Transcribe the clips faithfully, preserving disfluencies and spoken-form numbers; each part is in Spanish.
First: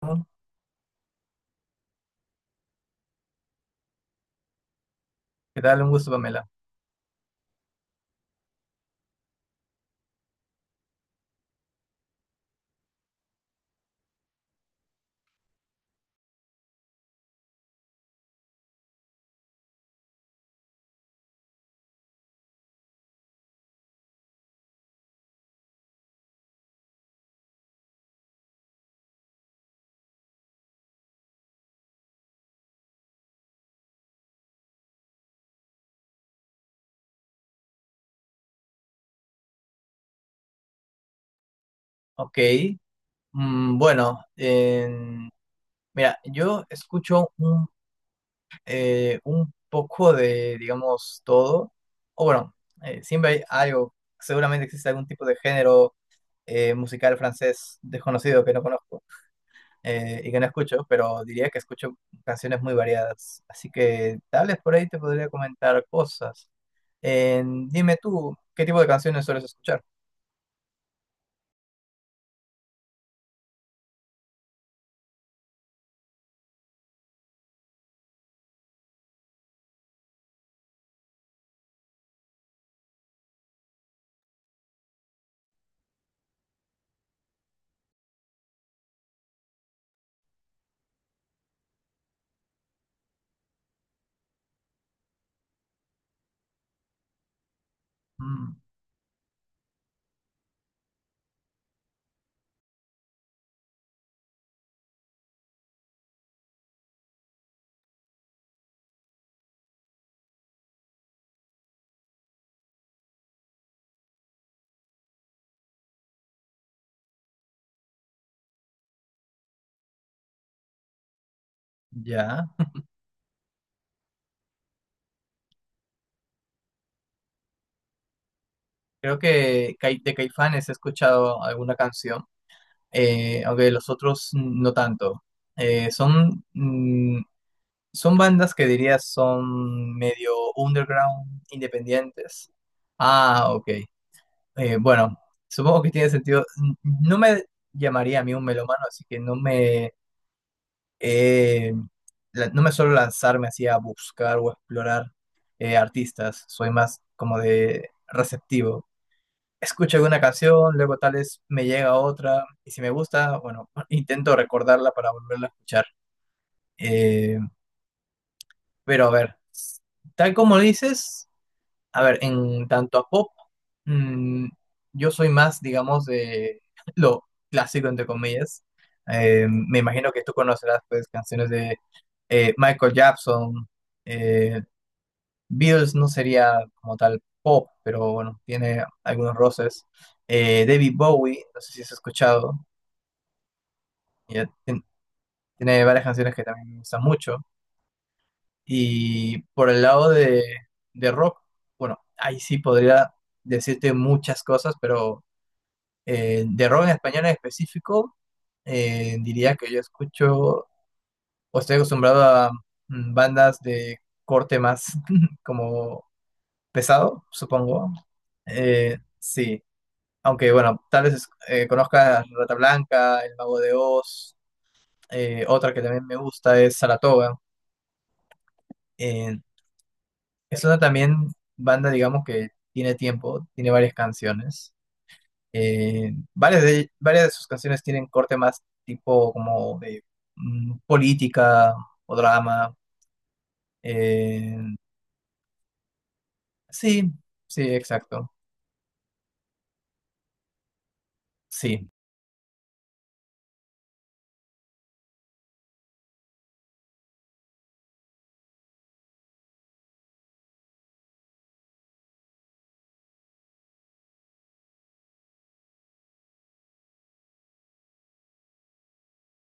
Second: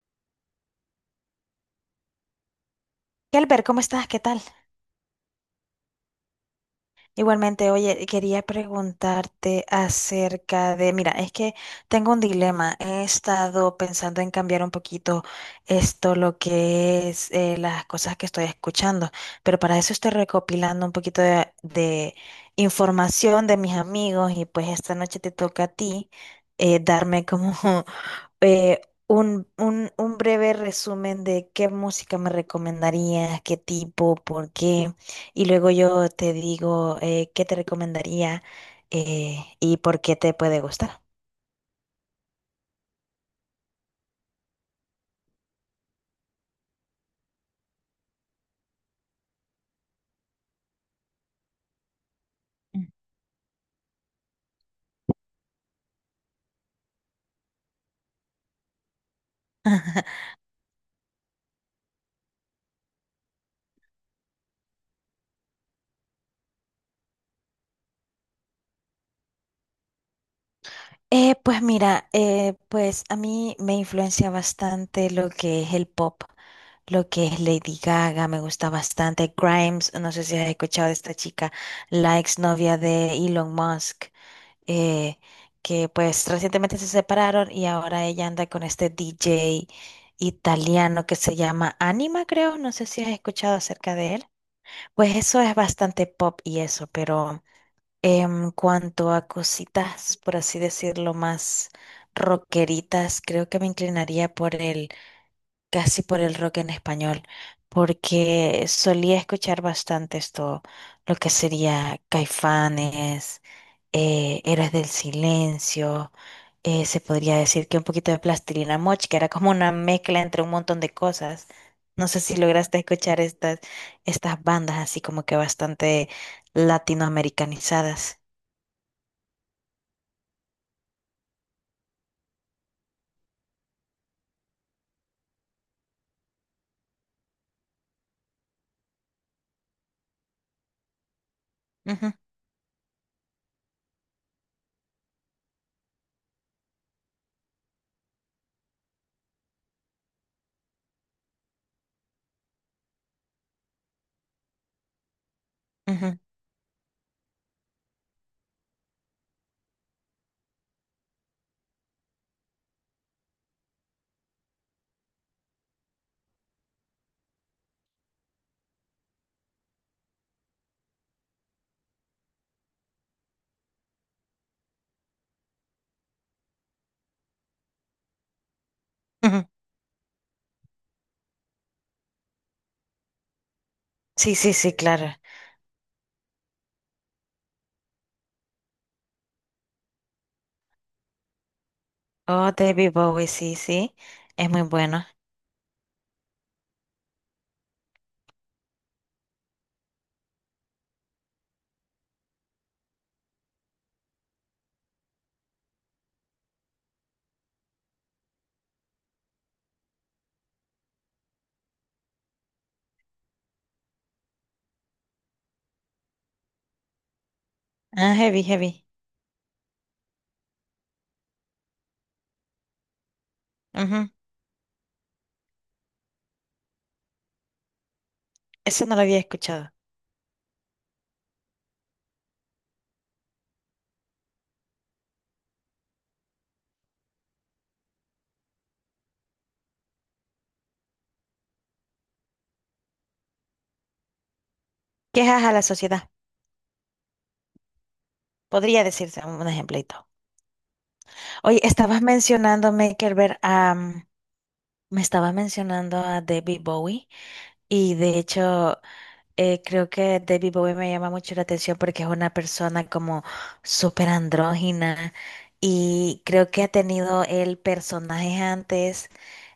¿Qué ¿Qué? Albert, ¿cómo estás? ¿Qué tal? tal? Un gusto, Pamela. Igualmente. Oye, quería preguntarte acerca de, mira, es que tengo un dilema. He estado pensando en cambiar un poquito esto, lo que es eh, las cosas que estoy escuchando, pero para eso estoy recopilando un poquito de, de información de mis amigos y pues esta noche te toca a ti, eh, darme como eh, un, un, un breve resumen de qué música me recomendarías, qué tipo, por qué. Y luego yo te digo, eh, qué te recomendaría, eh, y por qué te puede gustar. Ok. Mm, bueno, en- mira, yo escucho un, eh, un poco de, digamos, todo. O bueno, Mm. eh, siempre hay algo, seguramente existe algún tipo de género eh, musical francés desconocido que no conozco, eh, y que no escucho, pero diría que escucho canciones muy variadas. Así que tal vez por ahí te podría comentar cosas. En- dime tú, ¿qué tipo de canciones sueles escuchar? Eh, pues mira, eh, pues a mí me influencia bastante lo que es el pop, lo que es Lady Gaga, me gusta bastante. Grimes, no sé si has escuchado de esta chica, la exnovia de Elon Musk, eh, que pues recientemente se separaron y ahora ella anda con este D J italiano que se llama Anima, creo, no sé si has escuchado acerca de él. Pues eso es bastante pop y eso, pero en Mm, cuanto a cositas, por así decirlo, más rockeritas, creo que me inclinaría por el, casi por el rock en español, porque solía escuchar bastante esto, lo que sería Caifanes, eh, Héroes del Silencio, eh, se podría decir que un poquito de Plastilina Moch, que era como una mezcla entre un montón de cosas. No sé si ya. lograste escuchar estas, estas bandas así como que bastante latinoamericanizadas. Creo que Cai- de Caifanes he escuchado alguna canción, eh, aunque de los otros no tanto. Eh, son, mm, son bandas que diría son medio underground, Ujú, independientes. Ah, ok. Eh, bueno, supongo que tiene sentido. N- No me llamaría a mí un melómano, así que no me, eh, la- no me suelo lanzarme así a buscar o explorar eh, ujú, artistas. Soy más como de receptivo, escucho alguna canción, luego tal vez me llega otra, y si me gusta, bueno, intento recordarla para volverla a escuchar. Eh, pero a ver, tal como dices, a ver, en tanto a pop, mm, yo soy más, digamos, de lo clásico, entre comillas. Eh, ujú. Me imagino que tú conocerás, pues, canciones de eh, Michael Jackson, Sí, sí, eh, sí, claro. Beatles no sería como tal pop, pero bueno, tiene algunos roces. Eh, David Bowie, no sé si has Oh, escuchado, David Bowie, sí, sí. ya Es muy tien- bueno. tiene varias canciones que también me gustan mucho. Y por el lado de, de rock, bueno, ahí sí podría decirte muchas cosas, pero eh, de rock en español en específico, eh, diría que yo escucho o estoy acostumbrado a mm, bandas de corte más como pesado, supongo. Ah, heavy, heavy. Eh, sí. Aunque bueno, tal vez eh, conozcas Rata Blanca, El Mago de Ujú. Oz, eh, otra que también me gusta es Saratoga. Eso no lo había Eh, escuchado. es una también banda, digamos, que tiene tiempo, tiene varias canciones. Eh, varias de, varias de sus canciones tienen corte más tipo como de mm, política o drama. Eh, Quejas a la sociedad. sí, sí, exacto. Podría decirse un ejemplito. Oye, Sí, estabas mencionando, Maker, ver. Me estaba mencionando a David Bowie y de hecho, eh, creo que David Bowie me llama mucho la atención porque es una persona como súper andrógina y creo que ha tenido el personajes antes,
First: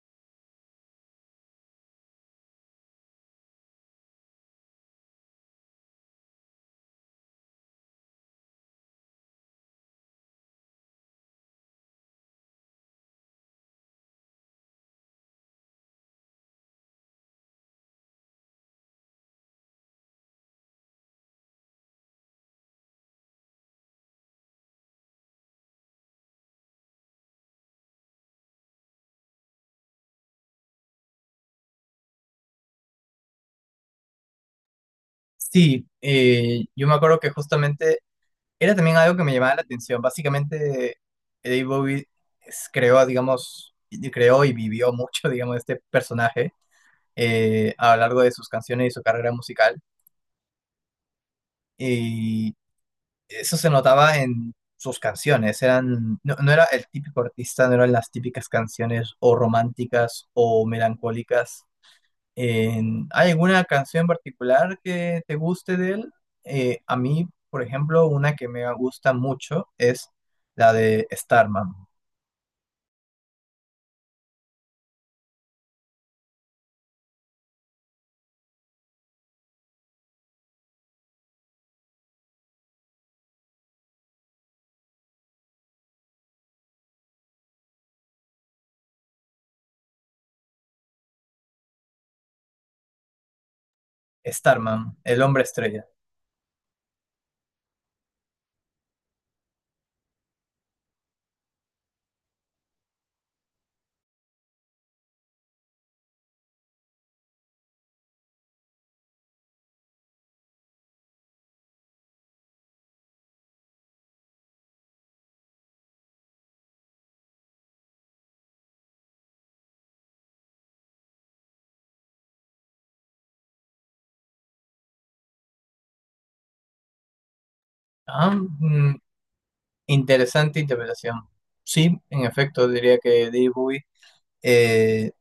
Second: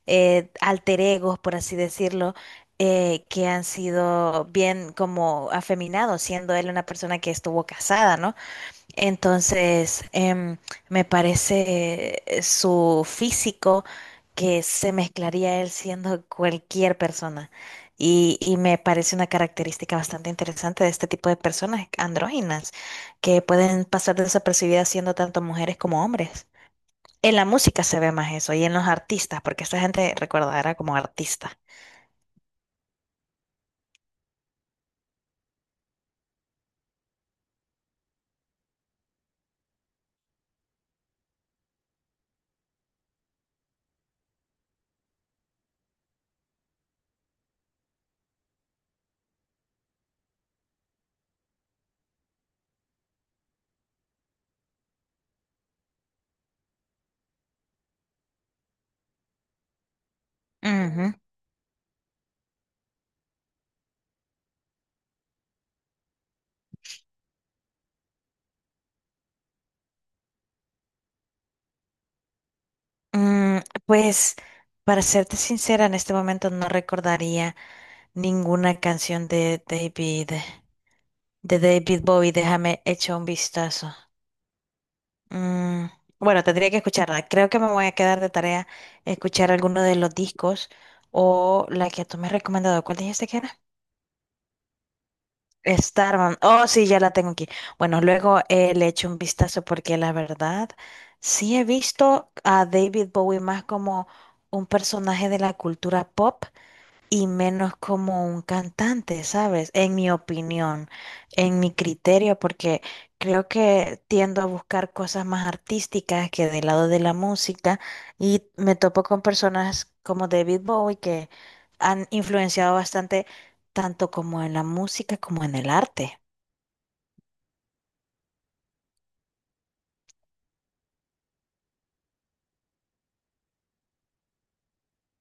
eh, alter egos por así decirlo, eh, que han sido bien como afeminados, siendo él una persona que estuvo casada, ¿no? Entonces, em, me parece, eh, su físico que se mezclaría él siendo cualquier persona. Y, y me parece una característica bastante interesante de este tipo de personas andróginas, que pueden pasar desapercibidas siendo tanto mujeres como hombres. En la música se ve más eso y en los artistas, porque esta gente, recuerda, era como artista. sí. Eh, yo me acuerdo que justamente era también algo que me llamaba la atención. Básicamente, Eddie Bowie es- creó, digamos, y- creó y vivió mucho, digamos, este personaje eh, a lo largo de sus canciones y su carrera musical. Y eso se notaba en sus canciones. Eran, no, no era el típico artista, no eran las típicas canciones o románticas o Ujú. melancólicas. En- ¿hay alguna canción en particular que te guste de él? Eh, a mí, por ejemplo, una que me gusta mucho es la de Starman. Mm, pues, para serte sincera, en este momento no recordaría ninguna canción de David, de David Bowie. Déjame echar un vistazo. Mm, bueno, tendría que escucharla. Creo que me voy a quedar de tarea escuchar alguno de los discos o la que tú me has recomendado. ¿Cuál dijiste que era? Starman, el hombre estrella. Starman. Oh, sí, ya la tengo aquí. Bueno, luego eh, le echo un vistazo porque la verdad sí he visto a David Bowie más como un personaje de la cultura pop y menos como un cantante, ¿sabes? En mi opinión, en mi criterio, porque creo que tiendo a buscar cosas más artísticas que del lado de la música y me topo con personas como David Bowie que han influenciado bastante tanto como en la música como en el arte. Ah, mm, interesante interpretación. Sí, en efecto, diría que David Bowie eh,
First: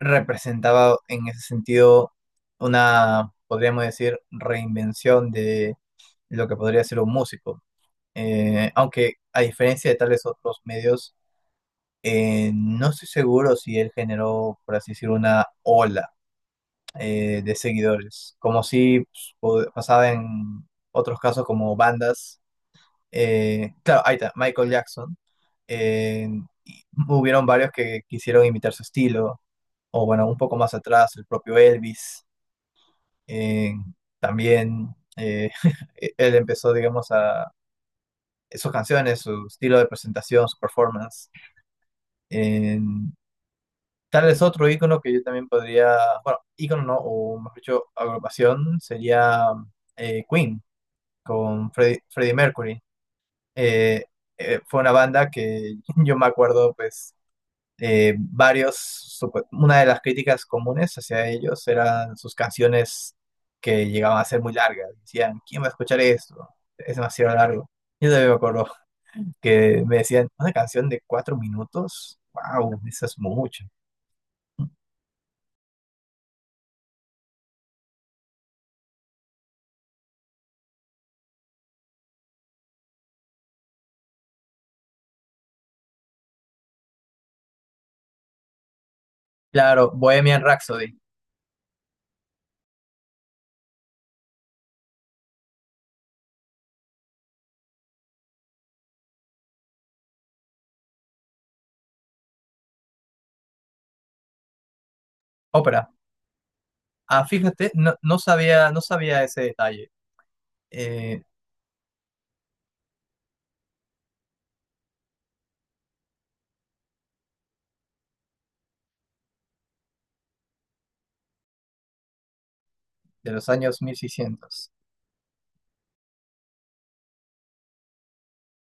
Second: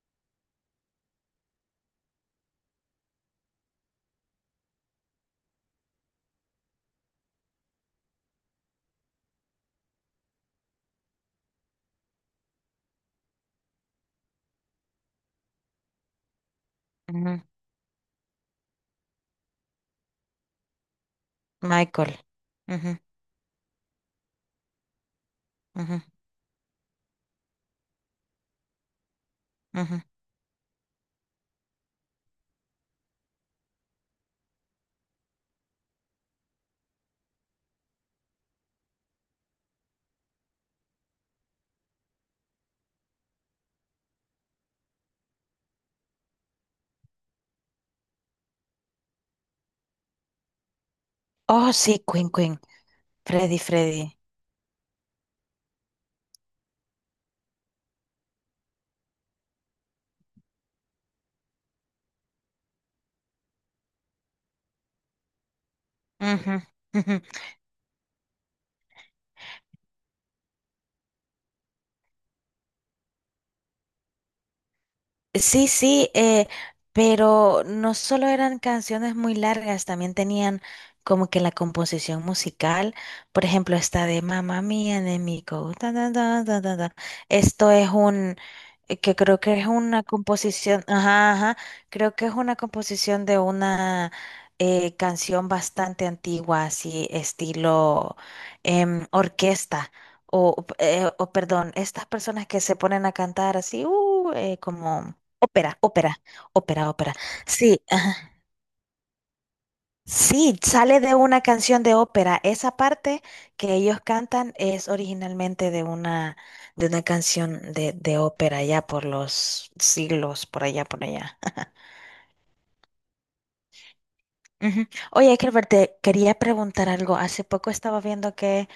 representaba en ese sentido una, podríamos decir, reinvención de lo que podría ser un músico. Eh, aunque a diferencia de tales otros medios, Eh, no estoy seguro si él generó, por así decirlo, una ola eh, Ujú. de seguidores, como si pues, pod- pasaba en otros casos como Michael. bandas. Ujú, eh, Claro, ahí está, Michael Jackson. ujú, eh, y hubieron varios que quisieron imitar su estilo, ujú. o bueno, un poco más atrás, el propio Elvis. Eh, también eh, él empezó, digamos, a sus canciones, su estilo de presentación, su performance. eh, Tal vez otro icono que yo también podría, bueno, icono no, o mejor dicho, agrupación sería eh, Queen con Oh, Freddy- sí, Queen, Freddie Queen. Mercury. Freddy, Eh, Freddy. Eh, fue una banda que yo me acuerdo, pues, eh, varios, supe- una de las críticas comunes hacia ellos eran sus canciones que llegaban a ser muy largas. Decían, ¿quién va a escuchar esto? Ujú, Es ujú. demasiado largo. Yo también me acuerdo que me decían, ¿una canción de cuatro minutos? ¡Wow! Eso es mucho. Sí, sí, eh, pero no solo eran canciones muy largas, también tenían como que la composición musical, por ejemplo, esta de Mamma Mía de Mico, ta, ta, ta, ta, ta, ta. Esto es un, eh, que creo que es Claro, una Bohemian composición, Rhapsody. ajá, ajá, creo que es una composición de una, eh, canción bastante antigua, así estilo, em, orquesta. O, eh, o perdón, estas personas que se ponen a cantar así, uh, eh, como ópera, Ópera. ópera, ópera, ópera. Ah, fíjate, Sí, no, no ajá. sabía, no sabía ese detalle Sí, sale de eh, una canción de ópera. Esa parte que ellos cantan es originalmente de una, de una canción de, de ópera ya por los siglos, por allá, por allá. de los años mil seiscientos. Ujú. Oye, Herbert, te quería preguntar algo. Hace poco estaba viendo que,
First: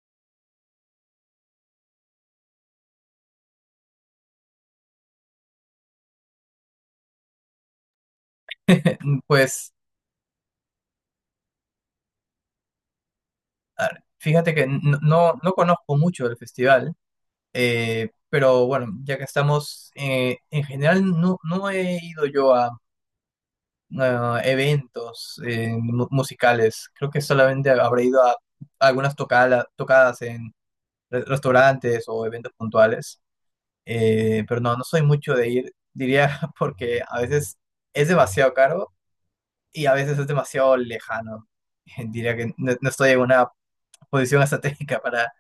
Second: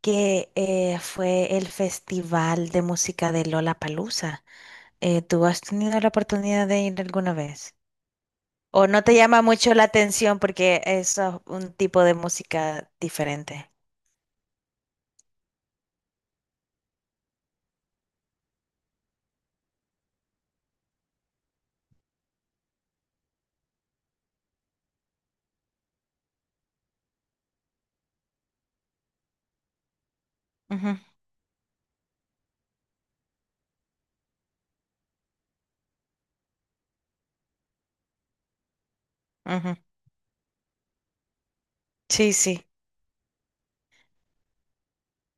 que eh, fue el Festival de Música de Lollapalooza. Eh, ¿tú has tenido la oportunidad de ir alguna vez? ¿O no te llama Pues, mucho la atención porque es, ah, un tipo de música diferente? a ver, fíjate que n- no, no conozco mucho del festival, eh, pero bueno, ya que estamos, eh, en general no, no he ido yo a, a eventos eh, mu- musicales. Creo que solamente habré ido a algunas tocala- tocadas en Ujú, re- restaurantes o eventos puntuales. Eh, pero no, no soy mucho de ir, diría, porque a veces es demasiado caro ujú. y a veces es demasiado lejano. Sí, Diría que sí. no, no estoy en una posición estratégica para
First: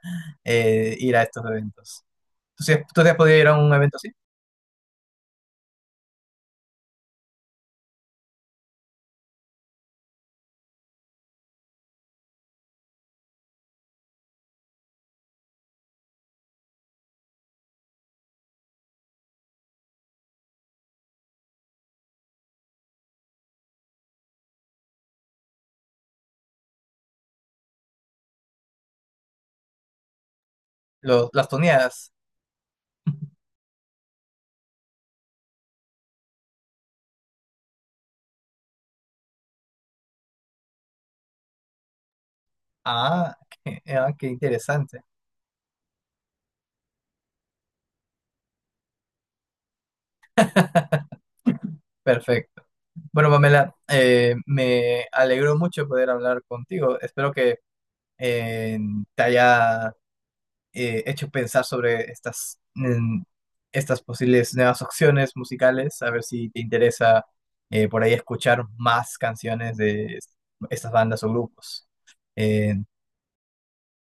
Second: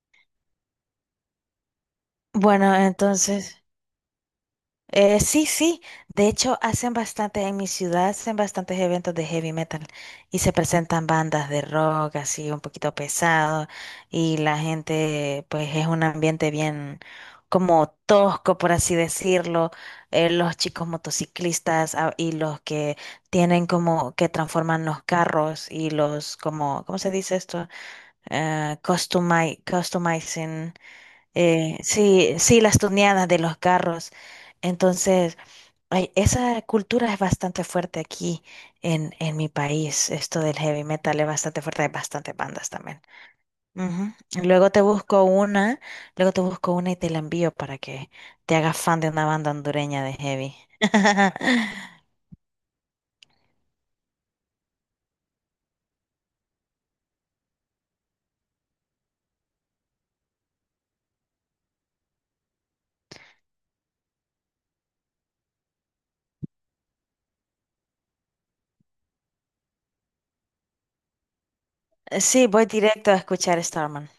eh, ir a estos eventos. ¿Tú, Bueno, sí- tú te has podido ir entonces... a un evento así? Eh, sí, sí. De hecho, hacen bastante, en mi ciudad hacen bastantes eventos de heavy metal y se presentan bandas de rock así un poquito pesado y la gente, pues es un ambiente bien como tosco, por así decirlo. Eh, los chicos motociclistas, ah, y los que tienen como que transforman los carros y los como, ¿cómo se dice esto? Eh, customi- customizing. Lo- las eh, tuneadas. Sí, sí, las tuneadas de los carros. Entonces, ay, esa cultura es bastante fuerte aquí en, en mi país. Esto del heavy metal es bastante fuerte. Hay bastantes bandas también. Ah, qué, ah, Ujú. qué Luego te interesante. busco una, luego te busco una y te la envío para que te hagas fan de una banda hondureña de heavy. Perfecto. Bueno, Pamela, eh, me alegró mucho poder hablar contigo. Espero que eh, te haya eh, hecho pensar sobre estas, mm, estas posibles nuevas opciones musicales, a ver si te interesa eh, por ahí escuchar más canciones de es- estas bandas o grupos. Sí, voy Eh, directo a escuchar Starman.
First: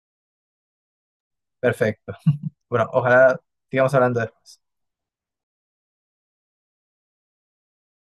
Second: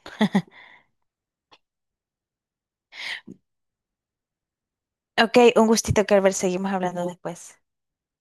perfecto. Bueno, ojalá sigamos hablando después. Ok, un gustito, Kerber. Seguimos hablando después.